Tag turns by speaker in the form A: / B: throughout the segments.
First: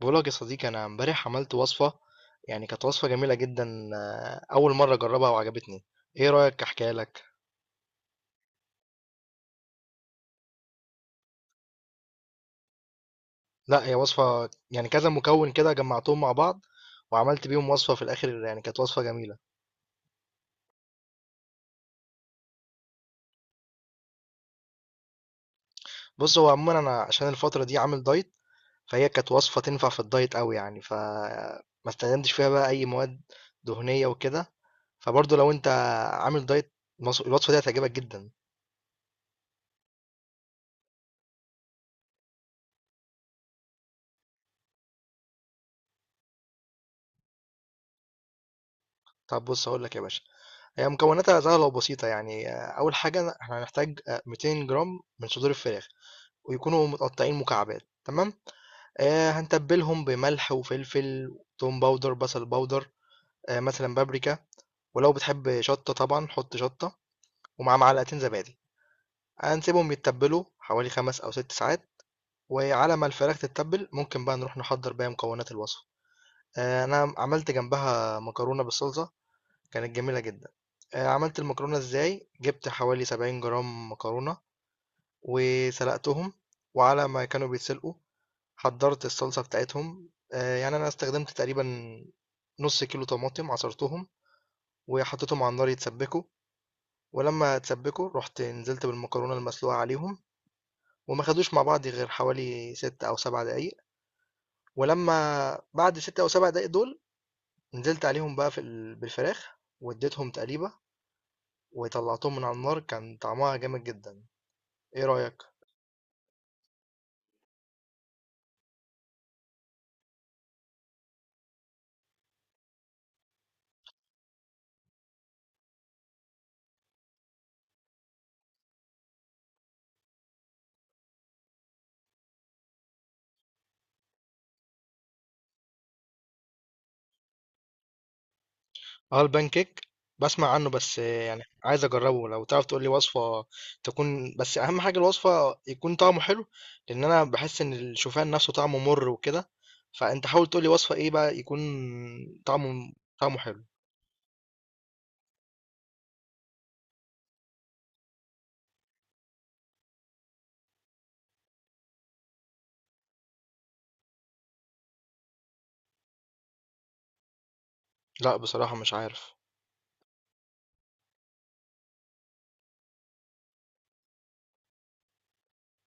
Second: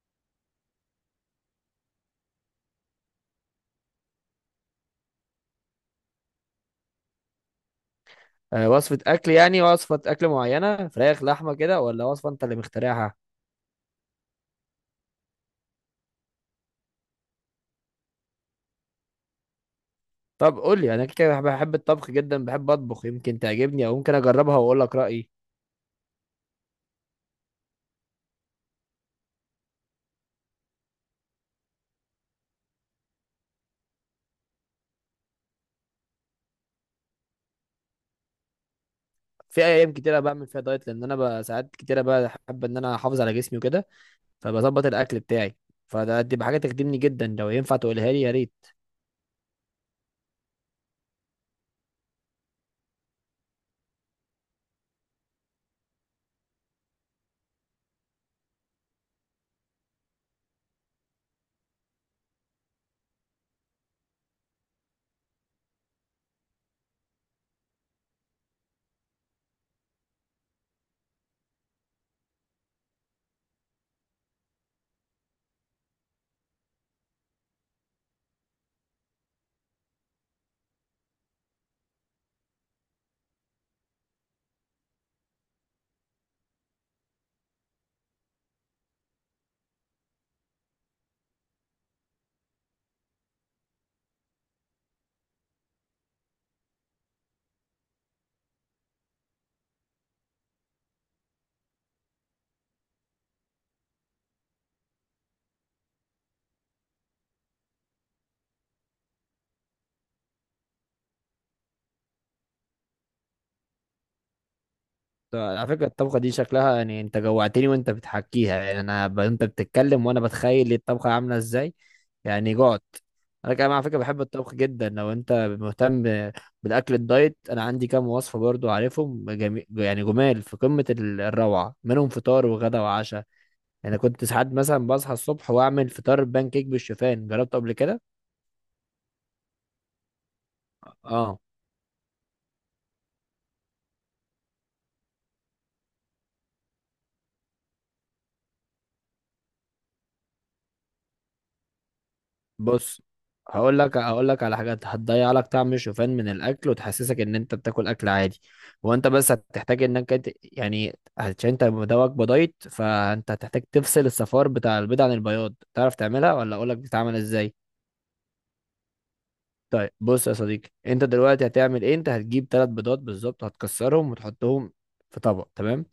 A: بقولك يا صديقي، انا امبارح عملت وصفه. يعني كانت وصفه جميله جدا. اول مره اجربها وعجبتني. ايه رايك احكيها لك؟
B: وصفة أكل يعني وصفة أكل معينة، فراخ لحمة كده ولا وصفة أنت اللي مخترعها؟
A: لا، هي وصفه يعني كذا مكون كده جمعتهم مع بعض وعملت بيهم وصفه في الاخر، يعني كانت وصفه جميله.
B: طب قول لي، أنا كده كده بحب الطبخ جدا، بحب أطبخ، يمكن تعجبني أو ممكن أجربها وأقول لك رأيي.
A: بص، هو عموما انا عشان الفتره دي عامل دايت، فهي كانت وصفه تنفع في الدايت قوي يعني، فما استخدمتش فيها بقى اي مواد دهنيه وكده. فبرضه لو انت عامل دايت، الوصفه دي هتعجبك جدا.
B: في أيام كتيرة بعمل فيها دايت، لأن أنا بقى ساعات كتيرة بحب إن أنا أحافظ على جسمي وكده، فبظبط الأكل بتاعي. فده دي بحاجة تخدمني جدا، لو ينفع تقولها لي يا ريت.
A: طب بص، هقول لك يا باشا. هي مكوناتها سهلة وبسيطة، يعني أول حاجة احنا هنحتاج 200 جرام من صدور الفراخ، ويكونوا متقطعين مكعبات. تمام، هنتبلهم بملح وفلفل، توم باودر، بصل باودر، مثلا بابريكا، ولو بتحب شطة طبعا حط شطة، ومع معلقتين زبادي. هنسيبهم يتبلوا حوالي 5 أو 6 ساعات. وعلى ما الفراخ تتبل، ممكن بقى نروح نحضر بقى مكونات الوصفة. أنا عملت جنبها مكرونة بالصلصة، كانت جميلة جدًا. عملت المكرونة إزاي؟ جِبت حوالي 70 جرام مكرونة وسلقتهم، وعلى ما كانوا بيتسلقوا حضّرت الصلصة بتاعتهم. يعني أنا استخدمت تقريبًا نُص كيلو طماطم، عصرتهم وحطيتهم على النار يتسبّكوا، ولمّا اتسبّكوا رُحت نزلت بالمكرونة المسلوقة عليهم، وما خدوش مع بعض غير حوالي 6 أو 7 دقايق، ولمّا بعد ال6 أو 7 دقايق دول نزلت عليهم بقى في ال بالفراخ واديتهم تقليبة وطلّعتهم من على النار. كان طعمها جامد جدًا. ايه رأيك؟
B: على فكرة الطبخة دي شكلها، يعني انت جوعتني وانت بتحكيها، يعني انت بتتكلم وانا بتخيل الطبخة عاملة ازاي، يعني جعت. انا كمان على فكرة بحب الطبخ جدا. لو انت مهتم بالاكل الدايت، انا عندي كام وصفة برضو عارفهم، يعني جمال في قمة الروعة، منهم فطار وغدا وعشاء. يعني كنت ساعات مثلا بصحى الصبح واعمل فطار بان كيك بالشوفان، جربته قبل كده.
A: اه، البان كيك بسمع عنه، بس
B: اه،
A: يعني عايز اجربه. لو تعرف تقول لي وصفة تكون، بس اهم حاجة الوصفة يكون طعمه حلو، لان انا بحس ان الشوفان نفسه طعمه مر وكده. فانت حاول تقول لي وصفة ايه بقى يكون طعمه
B: بص،
A: طعمه حلو.
B: هقول لك على حاجات هتضيع لك طعم الشوفان من الاكل، وتحسسك ان انت بتاكل اكل عادي. هو انت بس هتحتاج يعني عشان انت مدوك بدايت، فانت هتحتاج تفصل الصفار بتاع البيض عن البياض. تعرف تعملها ولا اقول لك بتتعمل ازاي؟
A: لا، بصراحة مش عارف.
B: طيب بص يا صديقي، انت دلوقتي هتعمل ايه؟ انت هتجيب ثلاث بيضات بالظبط، هتكسرهم وتحطهم في طبق، تمام.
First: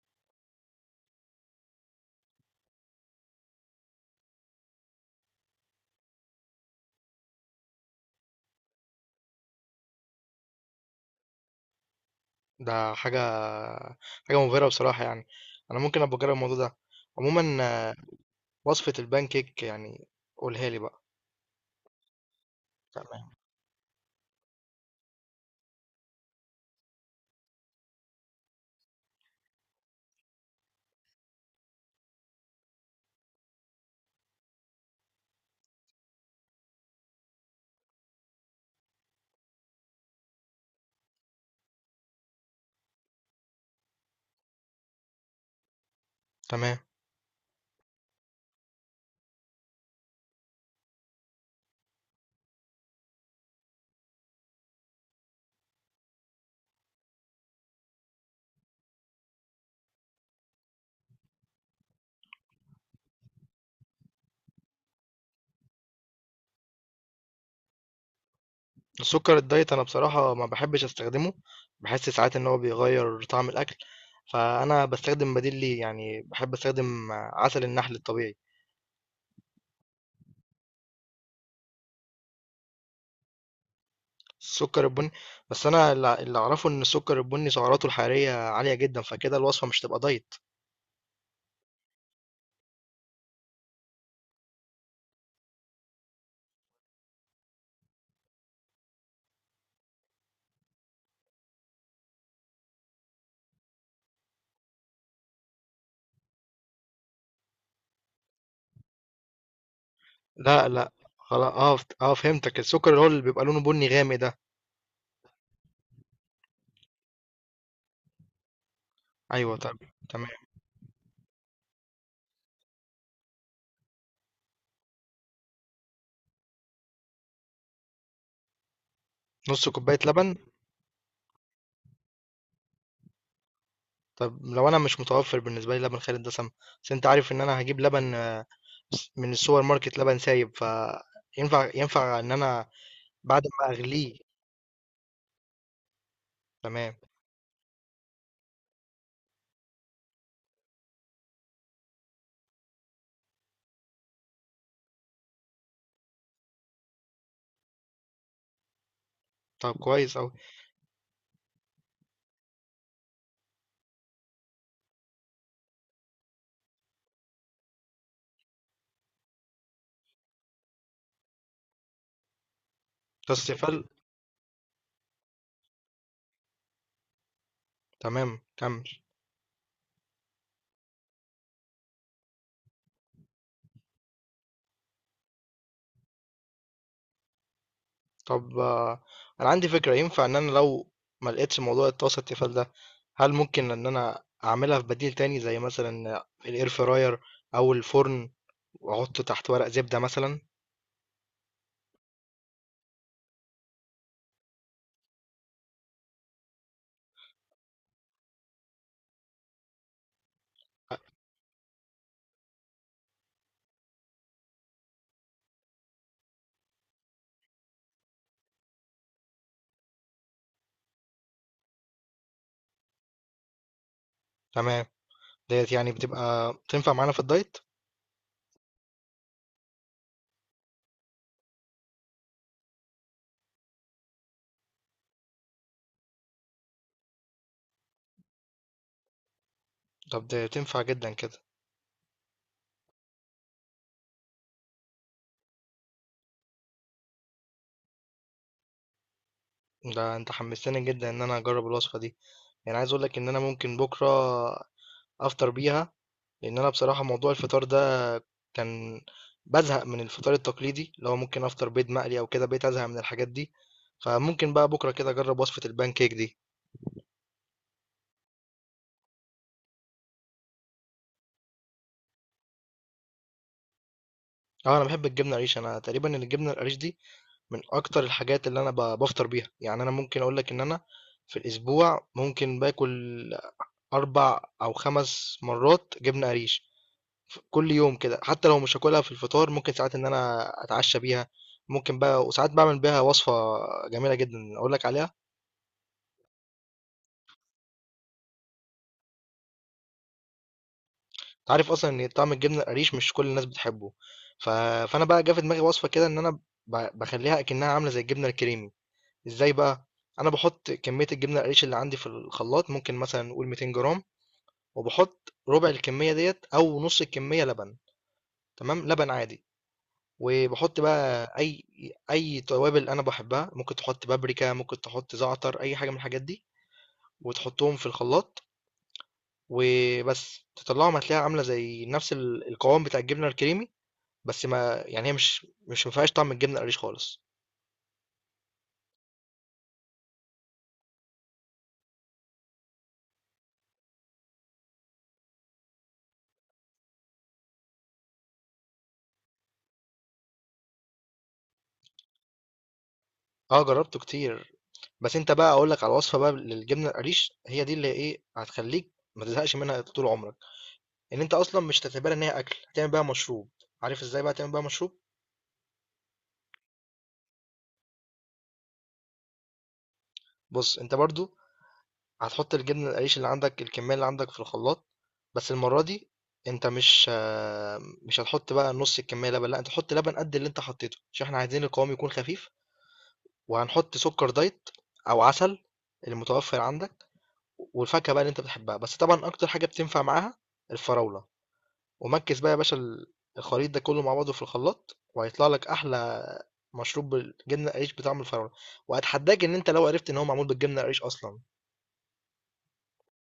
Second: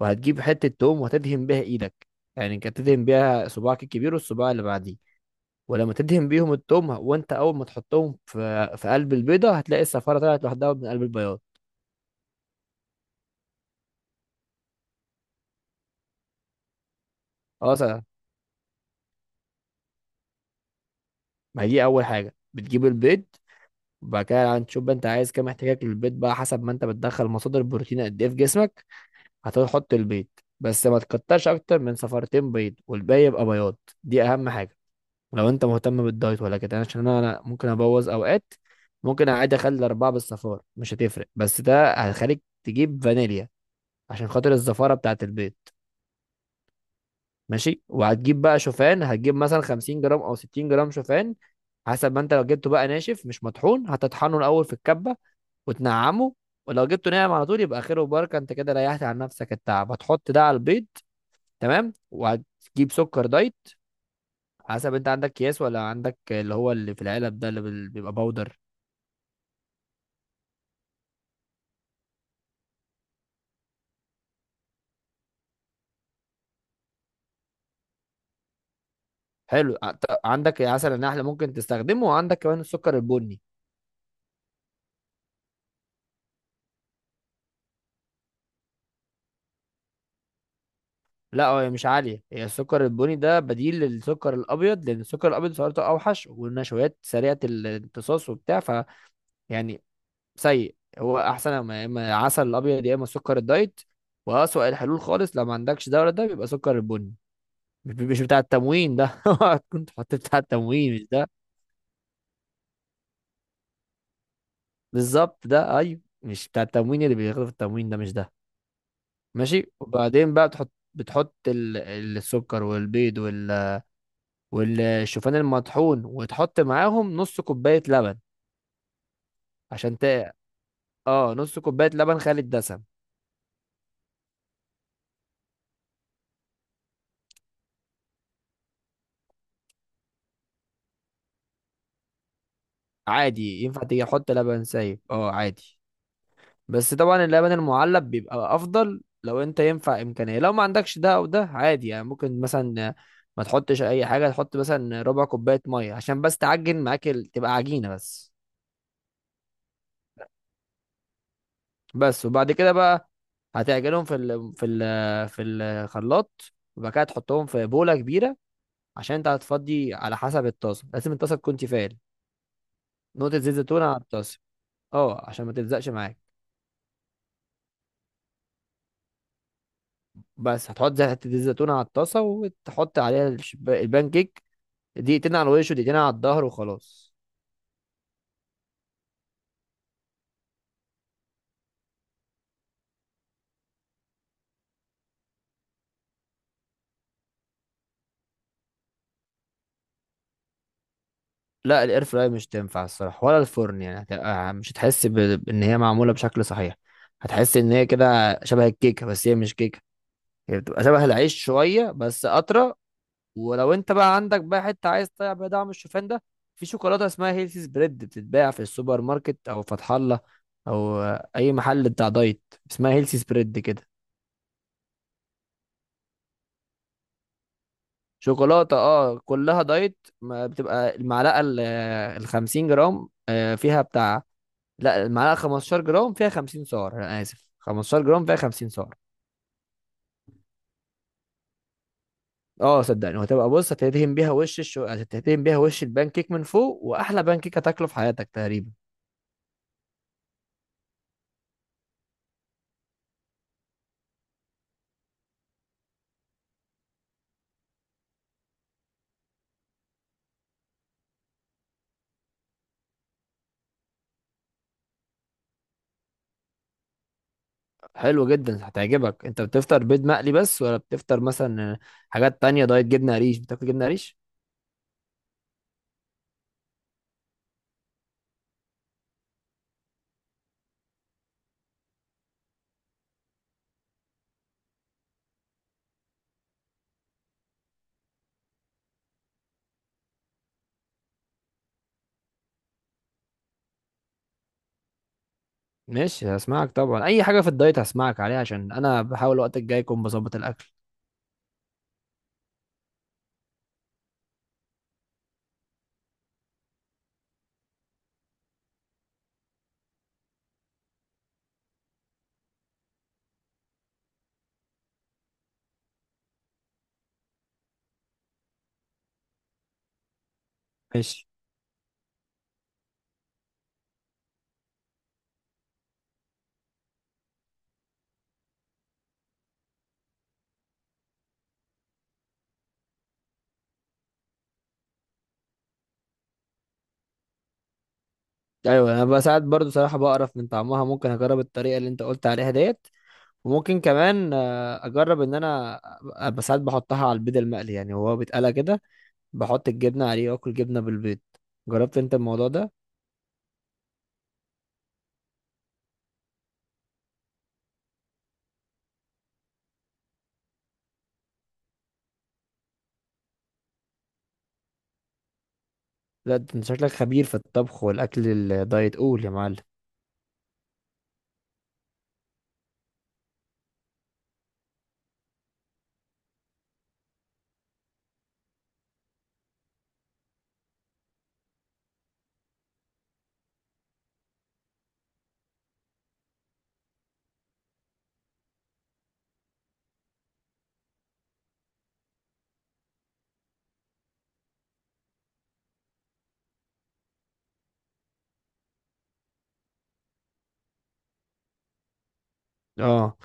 B: وهتجيب حتة توم وهتدهن بيها ايدك، يعني انت هتدهن بيها صباعك الكبير والصباع اللي بعديه. ولما تدهن بيهم التوم وانت اول ما تحطهم في قلب البيضه، هتلاقي الصفاره طلعت لوحدها من قلب البياض.
A: ده حاجة مبهرة بصراحة يعني. انا ممكن ابقى اجرب الموضوع ده عموما.
B: خلاص. ما
A: وصفة البان كيك يعني، قولها لي بقى.
B: هي دي اول حاجه، بتجيب البيض.
A: تمام.
B: وبعد كده هتشوف بقى انت عايز كام، احتياجك للبيض بقى حسب ما انت بتدخل مصادر البروتين قد ايه في جسمك. هتحط البيض، بس ما تكترش اكتر من صفارتين بيض، والباقي يبقى بياض. دي اهم حاجه لو انت مهتم بالدايت ولا كده، عشان انا ممكن ابوظ اوقات. ممكن عادي اخلي الاربعه بالصفار، مش هتفرق، بس ده هيخليك تجيب فانيليا عشان خاطر الزفاره بتاعت البيض.
A: تمام.
B: ماشي. وهتجيب بقى شوفان، هتجيب مثلا 50 جرام او 60 جرام شوفان. حسب ما انت لو جبته بقى ناشف مش مطحون، هتطحنه الاول في الكبه وتنعمه. ولو جبته ناعم على طول يبقى خير وبركه، انت كده ريحت عن نفسك التعب. هتحط ده على البيض، تمام. وهتجيب سكر دايت، حسب انت عندك اكياس ولا عندك اللي هو اللي في العلب ده، اللي بيبقى باودر.
A: السكر الدايت انا بصراحة ما بحبش استخدمه، بحس ساعات ان هو بيغير طعم الاكل، فانا بستخدم بديل ليه، يعني بحب استخدم عسل النحل الطبيعي.
B: حلو. عندك عسل النحل ممكن تستخدمه، وعندك كمان السكر البني.
A: السكر البني؟ بس انا اللي اعرفه ان السكر البني سعراته الحرارية عالية جدا، فكده الوصفة مش تبقى دايت.
B: لا، هي مش عالية، هي السكر البني ده بديل للسكر الأبيض، لأن السكر الأبيض سعراته أوحش، والنشويات سريعة الامتصاص وبتاع، ف يعني سيء. هو أحسن يا إما عسل الأبيض يا إما السكر الدايت، وأسوأ الحلول خالص لو ما عندكش ده ولا ده، بيبقى سكر البني. مش بتاع التموين ده اوعى كنت حطيت بتاع
A: لا، لا.
B: التموين، مش ده.
A: خلاص، اه فهمتك، السكر اللي هو اللي بيبقى لونه بني غامق ده.
B: بالظبط ده، أيوه، مش بتاع التموين اللي بياخده في التموين، ده مش ده.
A: ايوه،
B: ماشي.
A: طب.
B: وبعدين
A: تمام.
B: بقى بتحط السكر والبيض والشوفان المطحون، وتحط معاهم نص كوباية لبن.
A: نص
B: عشان
A: كوباية
B: ت...
A: لبن؟
B: اه نص كوباية لبن خالي الدسم.
A: طب لو انا مش متوفر بالنسبه لي لبن خالي الدسم، بس انت عارف ان انا هجيب لبن من السوبر ماركت لبن سايب، فينفع ينفع ان انا بعد
B: عادي،
A: ما
B: ينفع تيجي
A: اغليه؟
B: تحط لبن سايب، اه عادي. بس
A: تمام.
B: طبعا اللبن المعلب بيبقى افضل، لو انت ينفع امكانية. لو ما عندكش ده او ده عادي، يعني ممكن مثلا ما تحطش اي حاجة، تحط مثلا ربع كوباية مية عشان بس تعجن معاك تبقى عجينة بس.
A: طب كويس اوي.
B: بس. وبعد كده بقى هتعجنهم في الخلاط، وبعد كده تحطهم في بولة كبيرة. عشان انت هتفضي على حسب الطاسه، لازم الطاسه تكون تيفال. نقطه زيت زيتون
A: كاستفال؟
B: على الطاسه، اه، عشان ما تلزقش معاك.
A: تمام، كمل.
B: بس هتحط حته زيت زيتون على الطاسه، وتحط عليها البان كيك، دقيقتين على الوش ودقيقتين على الظهر وخلاص.
A: طب انا عندي فكره. ينفع ان انا لو ما لقيتش موضوع الطاسه التيفال ده، هل ممكن ان انا اعملها في بديل تاني زي مثلا الاير فراير او الفرن، واحط تحت ورق زبده مثلا؟
B: لا، الاير فراير مش تنفع الصراحه، ولا الفرن، يعني مش هتحس ان هي معموله بشكل صحيح. هتحس ان هي كده شبه الكيكه بس هي مش كيكه، هي بتبقى شبه العيش شويه بس اطرى. ولو انت بقى عندك بقى حته عايز تطلع بيها دعم الشوفان ده، في شوكولاته اسمها هيلثي سبريد، بتتباع في السوبر ماركت او فتح الله، او اي محل بتاع دايت، اسمها هيلثي سبريد كده.
A: تمام. ديت يعني بتبقى تنفع معانا في الدايت؟
B: شوكولاته، اه، كلها دايت. ما بتبقى المعلقه ال 50 جرام فيها بتاع، لا، المعلقه 15 جرام فيها 50 سعر، انا اسف، 15 جرام فيها 50 سعر.
A: طب ده تنفع جدا كده.
B: اه صدقني، وهتبقى، بص، هتدهن بيها وش البان كيك من فوق، واحلى بان كيك هتاكله في حياتك تقريبا.
A: ده انت حمستني جدا ان انا اجرب الوصفه دي. يعني عايز اقول لك ان انا ممكن بكره افطر بيها، لان انا بصراحه موضوع الفطار ده كان بزهق من الفطار التقليدي، اللي هو ممكن افطر بيض مقلي او كده، بقيت ازهق من الحاجات دي. فممكن بقى بكره كده اجرب وصفه البان كيك دي.
B: حلو جدا، هتعجبك. انت بتفطر بيض مقلي بس، ولا بتفطر مثلا حاجات تانية دايت؟ جبنة قريش، بتاكل جبنة قريش؟
A: اه، انا بحب الجبنه القريش. انا تقريبا الجبنه القريش دي من اكتر الحاجات اللي انا بفطر بيها. يعني انا ممكن اقول لك ان انا في الاسبوع ممكن باكل 4 او 5 مرات جبنه قريش ف كل يوم كده. حتى لو مش هاكلها في الفطار، ممكن ساعات إن أنا أتعشى بيها. ممكن بقى، وساعات باعمل بيها وصفة جميلة جدًا أقول لك عليها.
B: ماشي، هسمعك طبعا، اي حاجة في الدايت هسمعك عليها، عشان انا بحاول الوقت الجاي اكون بظبط الاكل.
A: أنت عارف أصلًا إن طعم الجبنة القريش مش كل الناس بتحبه. ف فأنا بقى جه في دماغي وصفة كده إن أنا باخلّيها أكنها عاملة زي الجبنة الكريمي. إزاي بقى؟ أنا باحط كمية الجبنة القريش اللي عندي في الخلاط، ممكن مثلًا نقول 200 جرام، وباحط ربع الكمية ديّة أو نص الكمية لبن، تمام. لبن عادي. وبحط
B: ماشي.
A: بقى اي توابل انا بحبها، ممكن تحط بابريكا، ممكن تحط زعتر، اي حاجه من الحاجات دي، وتحطهم في الخلاط. وبس تطلعهم هتلاقيها عامله زي نفس القوام بتاع الجبنه الكريمي، بس ما يعني هي مش ما فيهاش طعم الجبنه القريش خالص.
B: ايوه، انا بساعات برضو صراحة بقرف من طعمها، ممكن اجرب الطريقة اللي انت قلت عليها ديت. وممكن كمان اجرب ان انا أبقى بساعات بحطها على البيض المقلي، يعني هو بيتقلى كده بحط الجبنة عليه، واكل جبنة بالبيض. جربت انت الموضوع ده؟
A: اه، جربته كتير. بس انت بقى اقول لك على وصفه بقى للجبنه القريش، هي دي اللي ايه هتخليك ما تزهقش منها طول عمرك. ان انت اصلا مش هتعتبرها ان هي اكل، هتعمل بيها مشروب. عارف ازاي بقى تعمل بيها مشروب؟
B: لا، ده انت شكلك خبير في الطبخ والاكل الدايت، قول يا معلم.
A: بص، انت برضو هتحط الجبنة القريش اللي عندك، الكمية اللي عندك، في الخلاط، بس المرة دي انت مش هتحط بقى نص الكمية لبن. لا، انت تحط لبن قد اللي انت حطيته، عشان احنا عايزين القوام يكون خفيف. وهنحط سكر دايت او عسل، المتوفر عندك، والفاكهة بقى اللي انت بتحبها. بس طبعا اكتر حاجة بتنفع معاها الفراولة. ومكس بقى يا باشا الخليط ده كله مع بعضه في الخلاط، وهيطلع لك احلى مشروب بالجبنة القريش بطعم الفراولة، واتحداك ان انت لو عرفت ان هو معمول بالجبنة القريش اصلا.
B: اه.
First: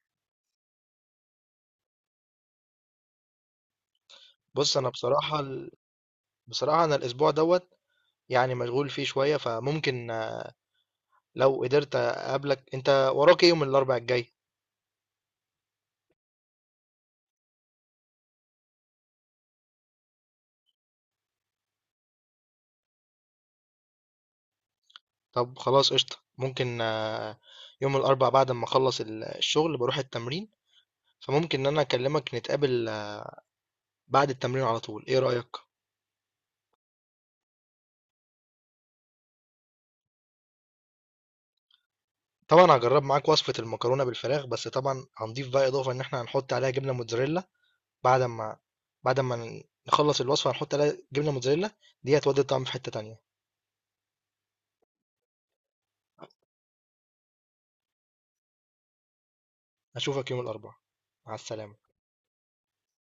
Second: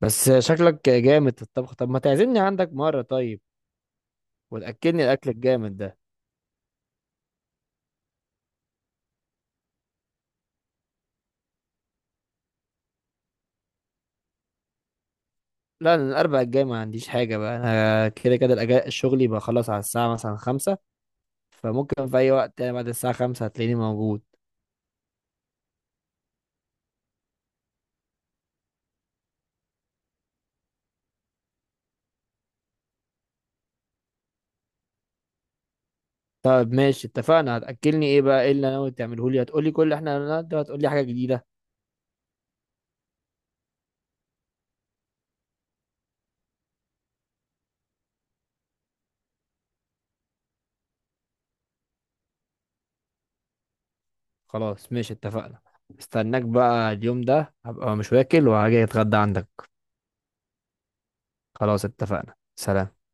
B: بس شكلك جامد في الطبخ، طب ما تعزمني عندك مرة طيب،
A: بص، انا
B: وتأكلني الأكل
A: بصراحة
B: الجامد ده.
A: بصراحة أنا الأسبوع دوت يعني مشغول فيه شوية. فممكن لو قدرت أقابلك. أنت وراك إيه يوم الأربع الجاي؟
B: لا، أنا الأربع الجاي ما عنديش حاجة، بقى أنا كده كده الأجازة، الشغل يبقى خلاص على الساعة مثلا خمسة، فممكن في أي وقت، يعني بعد الساعة خمسة هتلاقيني موجود.
A: طب خلاص، قشطة. ممكن يوم الأربع بعد ما أخلص الشغل بروح التمرين، فممكن إن أنا أكلمك نتقابل بعد التمرين على طول. إيه رأيك؟
B: طب ماشي، اتفقنا، هتأكلني إيه بقى؟ إيه اللي أنا ناوي تعمله لي، هتقولي كل اللي إحنا قلناه ده، وهتقولي حاجة جديدة؟
A: طبعا هجرب معاك وصفة المكرونة بالفراخ، بس طبعا هنضيف بقى إضافة إن إحنا هنحط عليها جبنة موتزاريلا. بعد ما بعد ما نخلص الوصفة هنحط عليها جبنة موتزاريلا، دي هتودي الطعم في حتة تانية.
B: خلاص ماشي اتفقنا، استناك بقى، اليوم ده هبقى مش واكل، وهاجي أتغدى عندك.
A: أشوفك يوم الأربع. مع السلامة.
B: خلاص اتفقنا، سلام.